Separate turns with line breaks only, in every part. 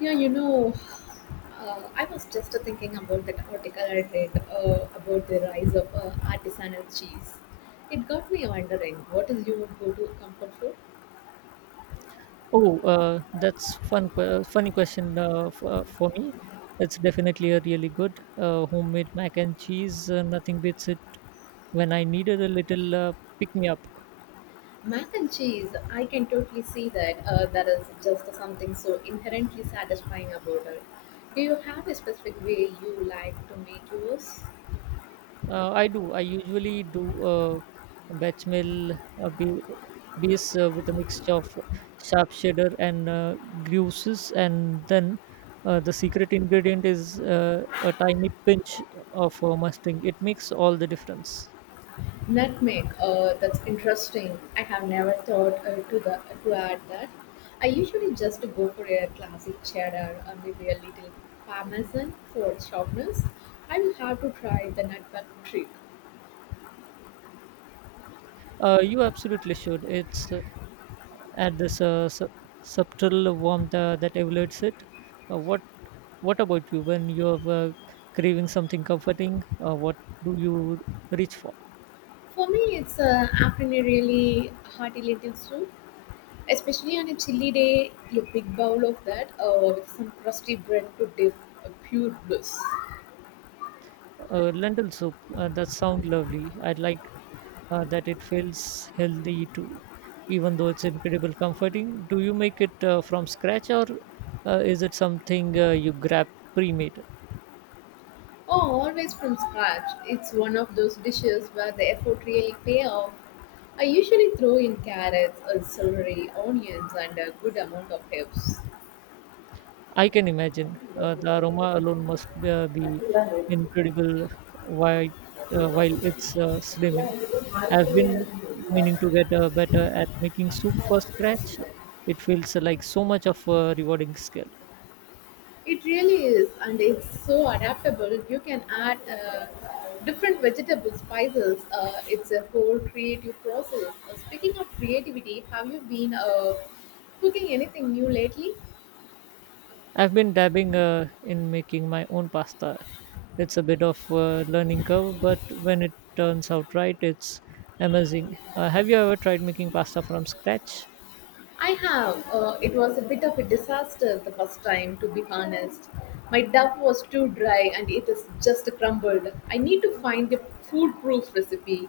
Yeah, you know, I was just thinking about that article I read about the rise of artisanal cheese. It got me wondering, what is your go-to comfort food?
Oh, that's fun. Funny question for me. It's definitely a really good homemade mac and cheese. Nothing beats it. When I needed a little pick me up,
Mac and cheese, I can totally see that. There is just something so inherently satisfying about it. Do you have a specific way you like to make yours?
I do. I usually do a batch meal uh, ba- base with a mixture of sharp cheddar and gruyses, and then the secret ingredient is a tiny pinch of mustard. It makes all the difference.
Nutmeg. That's interesting. I have never thought to the to add that. I usually just go for a classic cheddar or maybe a little parmesan for sharpness. I will have to try the nutmeg trick.
You absolutely should. It's add this subtle warmth that elevates it. Uh, what What about you? When you're craving something comforting, what do you reach for?
For me, it's often a really hearty little soup, especially on a chilly day. A big bowl of that with some crusty bread to dip. A pure bliss.
Lentil soup. That sounds lovely. I like that it feels healthy too, even though it's incredible comforting. Do you make it from scratch or is it something you grab pre-made?
Oh, always from scratch. It's one of those dishes where the effort really pay off. I usually throw in carrots, celery, onions, and a good amount of herbs.
I can imagine. The aroma alone must be incredible while, while it's slimming. I've been meaning to get better at making soup for scratch. It feels like so much of a rewarding skill.
It really is, and it's so adaptable. You can add different vegetable spices. It's a whole creative process. Speaking of creativity, have you been cooking anything new lately?
I've been dabbing in making my own pasta. It's a bit of a learning curve, but when it turns out right, it's amazing. Have you ever tried making pasta from scratch?
I have. It was a bit of a disaster the first time, to be honest. My dough was too dry and it is just crumbled. I need to find a foolproof recipe.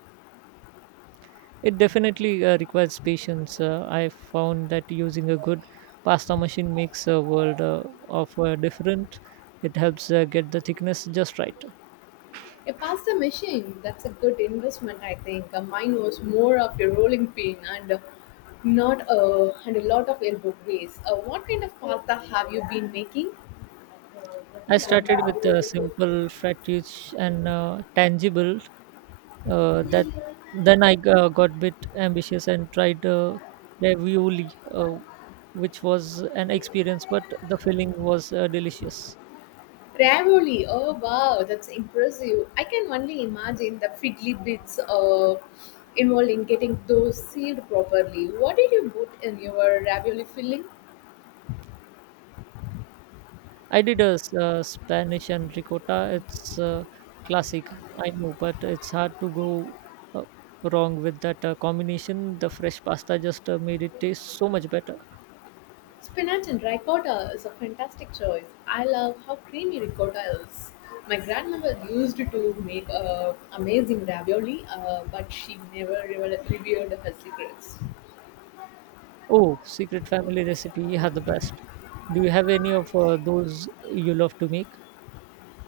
It definitely requires patience. I found that using a good pasta machine makes a world of different. It helps get the thickness just right.
A pasta machine, that's a good investment, I think. Mine was more of a rolling pin and not and a lot of elbow grease. What kind of pasta have you been making?
I started with a simple flat rich and tangible. That Then I got bit ambitious and tried ravioli, which was an experience, but the filling was delicious.
Ravioli. Oh wow, that's impressive. I can only imagine the fiddly bits involved in getting those sealed properly. What did you put in your ravioli filling?
I did a Spanish and ricotta. It's classic, I know, but it's hard to go uh, wrong with that combination. The fresh pasta just made it taste so much better.
Spinach and ricotta is a fantastic choice. I love how creamy ricotta is. My grandmother used to make amazing ravioli, but she never revealed revealed her secrets.
Oh, secret family recipe, yeah, the best. Do you have any of those you love to make?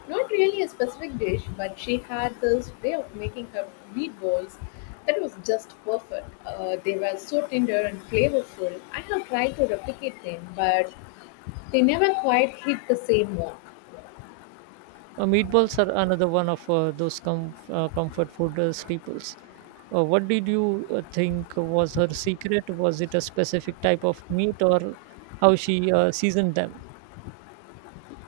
Not really a specific dish, but she had this way of making her meatballs that was just perfect. They were so tender and flavorful. I have tried to replicate them, but they never quite hit the same mark.
Meatballs are another one of those comfort food staples. What did you think was her secret? Was it a specific type of meat or how she seasoned them?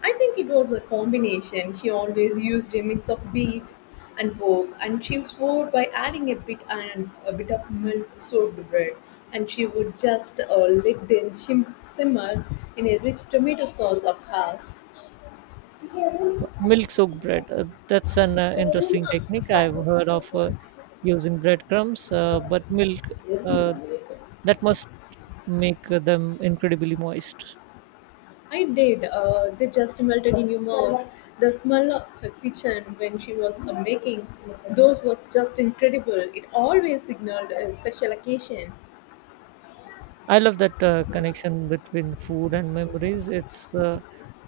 I think it was a combination. She always used a mix of beef and pork, and she swore by adding a bit of milk soaked bread. And she would just let them simmer in a rich tomato sauce of hers.
Milk soaked bread. That's an interesting technique. I've heard of using breadcrumbs, but milk uh, that must make them incredibly moist.
I did. They just melted in your mouth. The smell of her kitchen when she was making those was just incredible. It always signaled a special occasion.
I love that connection between food and memories. It's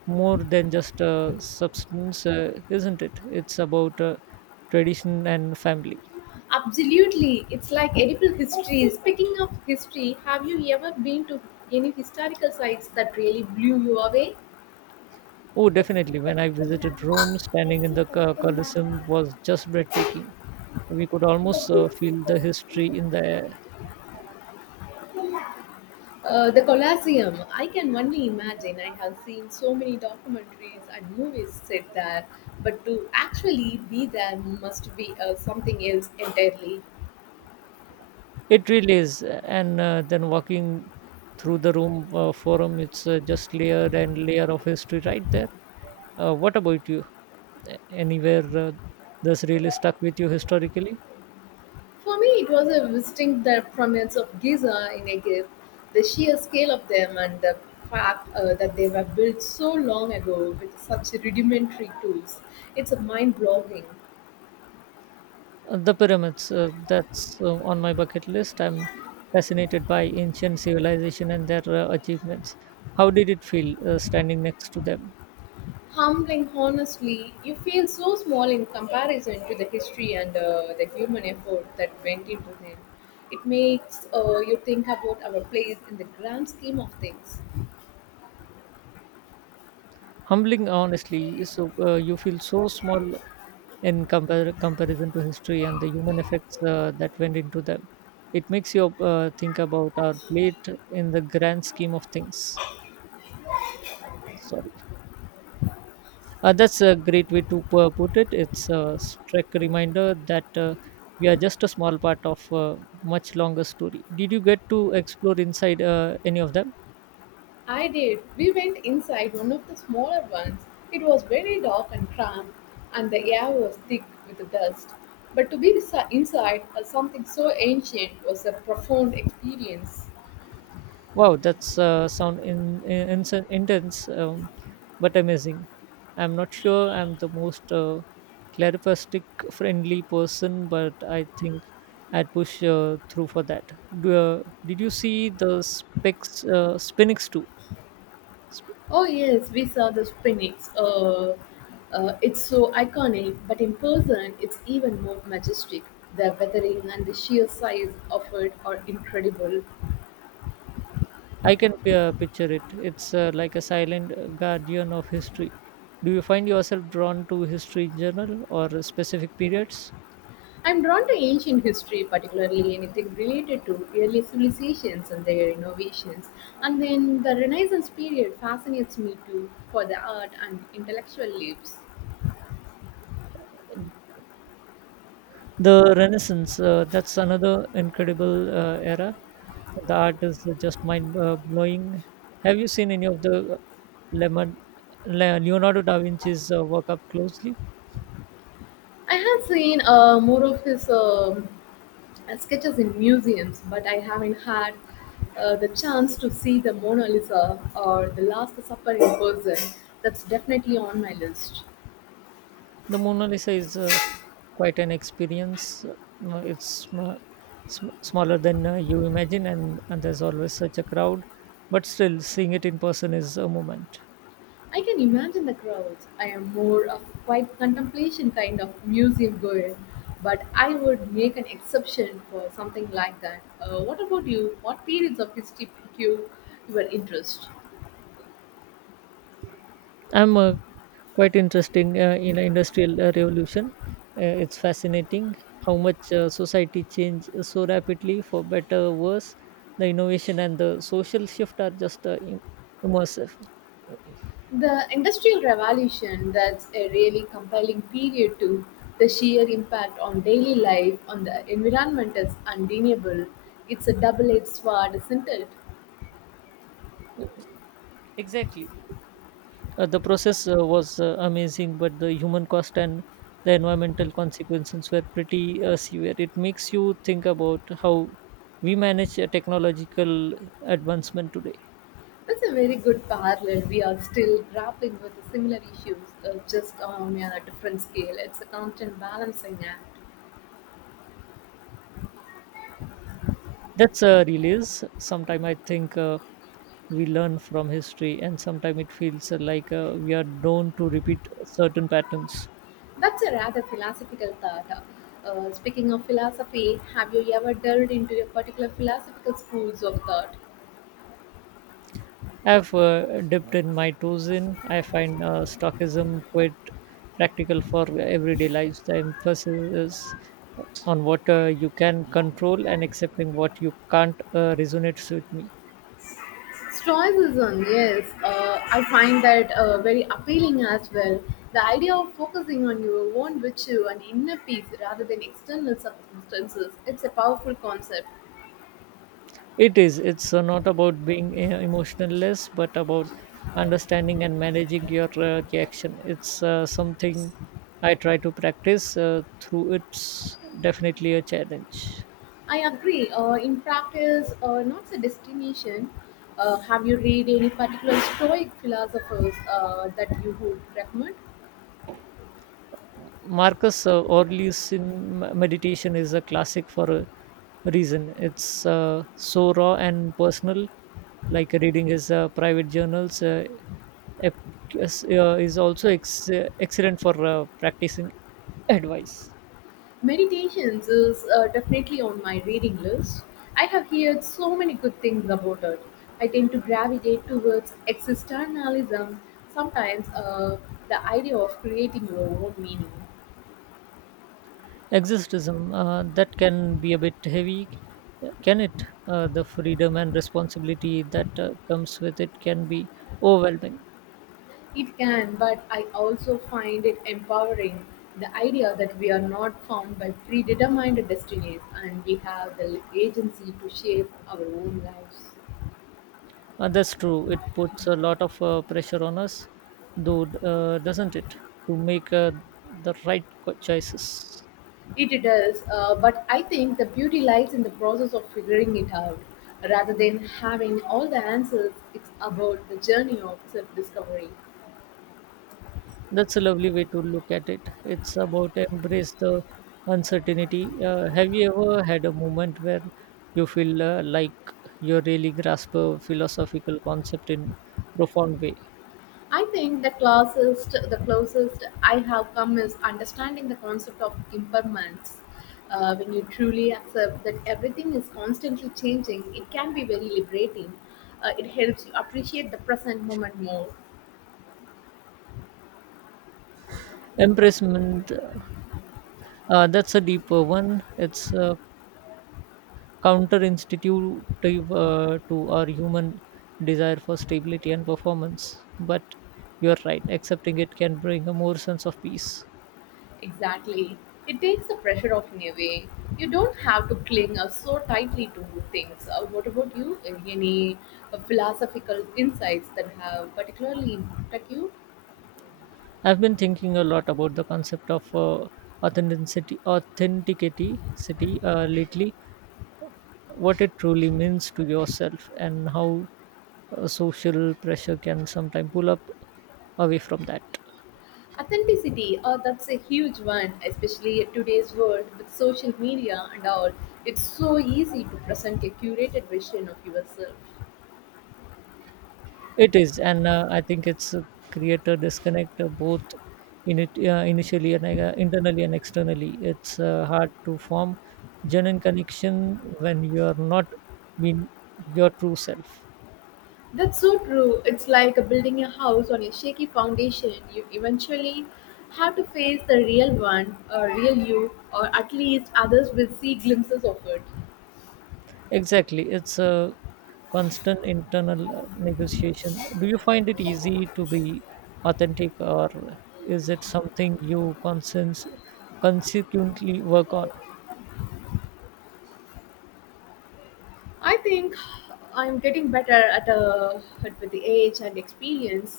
more than just a substance, isn't it? It's about tradition and family.
Absolutely, it's like edible history. Speaking of history, have you ever been to any historical sites that really blew you away?
Oh, definitely. When I visited Rome, standing in the Colosseum was just breathtaking. We could almost feel the history in the air.
The Colosseum. I can only imagine. I have seen so many documentaries and movies set there, but to actually be there must be something else entirely.
It really is, and then walking through the room forum, it's just layer and layer of history right there. What about you? Anywhere that's really stuck with you historically?
For me, it was a visiting the pyramids of Giza in Egypt. The sheer scale of them and the fact that they were built so long ago with such rudimentary tools. It's mind-blowing.
The pyramids. That's on my bucket list. I'm fascinated by ancient civilization and their achievements. How did it feel standing next to them?
Humbling, honestly, you feel so small in comparison to the history and the human effort that went into them. It makes you think about our place in the grand scheme of things.
Humbling, honestly. So you feel so small in comparison to history and the human effects that went into them. It makes you think about our plate in the grand scheme of things. Sorry. That's a great way to put it. It's a stark reminder that we are just a small part of a much longer story. Did you get to explore inside any of them?
I did. We went inside one of the smaller ones. It was very dark and cramped, and the air was thick with the dust. But to be inside something so ancient was a profound experience.
Wow, that's sound intense, but amazing. I'm not sure I'm the most clarifastic friendly person, but I think I'd push through for that. Did you see the specs, Spinix too? Sp-
Oh yes, we saw the Sphinx. It's so iconic, but in person, it's even more majestic. The weathering and the sheer size of it are incredible.
I can picture it. It's like a silent guardian of history. Do you find yourself drawn to history in general or specific periods?
I'm drawn to ancient history, particularly anything related to early civilizations and their innovations. And then the Renaissance period fascinates me too for the art and intellectual leaps.
The Renaissance, that's another incredible era. The art is just mind blowing. Have you seen any of the Lemon, Leonardo da Vinci's work up closely?
I have seen more of his sketches in museums, but I haven't had the chance to see the Mona Lisa or the Last Supper in person. That's definitely on my list.
The Mona Lisa is quite an experience. It's smaller than you imagine, and there's always such a crowd, but still, seeing it in person is a moment.
I can imagine the crowds. I am more of a quiet contemplation kind of museum goer, but I would make an exception for something like that. What about you? What periods of history piqued your interest?
I'm quite interesting in a industrial revolution. It's fascinating how much society changed so rapidly for better worse. The innovation and the social shift are just immersive.
The Industrial Revolution, that's a really compelling period too. The sheer impact on daily life on the environment is undeniable. It's a double edged sword, isn't it?
The process was amazing, but the human cost and the environmental consequences were pretty severe. It makes you think about how we manage technological advancement today.
That's a very good parallel. We are still grappling with similar issues, just on a different scale. It's a constant balancing act.
That's a release sometime I think we learn from history, and sometimes it feels like we are known to repeat certain patterns.
That's a rather philosophical thought. Speaking of philosophy, have you ever delved into a particular philosophical schools of thought?
I've dipped in my toes in. I find stockism quite practical for everyday lives. The emphasis is on what you can control and accepting what you can't resonates with me.
Stoicism, yes, I find that very appealing as well. The idea of focusing on your own virtue and inner peace rather than external circumstances, it's a powerful concept.
It is. It's not about being emotionless, but about understanding and managing your reaction. It's something I try to practice through. It's definitely a challenge.
I agree. In practice, not a destination. Have you read any particular Stoic philosophers that you would recommend?
Marcus Aurelius in meditation is a classic for a reason. It's so raw and personal. Like reading his private journals ep- is also ex- excellent for practicing advice.
Meditations is definitely on my reading list. I have heard so many good things about it. I tend to gravitate towards existentialism, sometimes the idea of creating your own meaning.
Existism, that can be a bit heavy, can it? The freedom and responsibility that comes with it can be overwhelming.
It can, but I also find it empowering, the idea that we are not found by predetermined destinies and we have the agency to shape our own lives.
That's true. It puts a lot of pressure on us, though, doesn't it, to make the right choices?
It does, but I think the beauty lies in the process of figuring it out. Rather than having all the answers, it's about the journey of self discovery.
That's a lovely way to look at it. It's about embrace the uncertainty. Have you ever had a moment where you feel like you really grasp a philosophical concept in profound way?
I think the closest I have come is understanding the concept of impermanence. When you truly accept that everything is constantly changing, it can be very liberating. It helps you appreciate the present moment more.
Empressment, that's a deeper one. It's counterinstitutive to our human desire for stability and performance. But you're right, accepting it can bring a more sense of peace.
Exactly. It takes the pressure off in a way. You don't have to cling so tightly to things. What about you? Any philosophical insights that have particularly impacted you?
I've been thinking a lot about the concept of authenticity city lately, what it truly means to yourself, and how social pressure can sometimes pull up away from that.
Authenticity, that's a huge one, especially in today's world with social media and all. It's so easy to present a curated version of yourself.
It is, and I think it's create a disconnect both in it initially and internally and externally. It's hard to form genuine connection when you are not being your true self.
That's so true. It's like building a house on a shaky foundation. You eventually have to face the real one, or real you, or at least others will see glimpses of it.
Exactly, it's a constant internal negotiation. Do you find it easy to be authentic, or is it something you consequently work on?
I think I'm getting better at with the age and experience.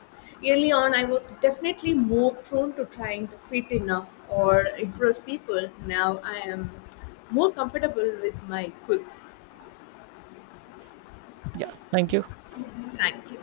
Early on, I was definitely more prone to trying to fit in or impress people. Now I am more comfortable with my quirks.
Yeah, thank you.
Thank you.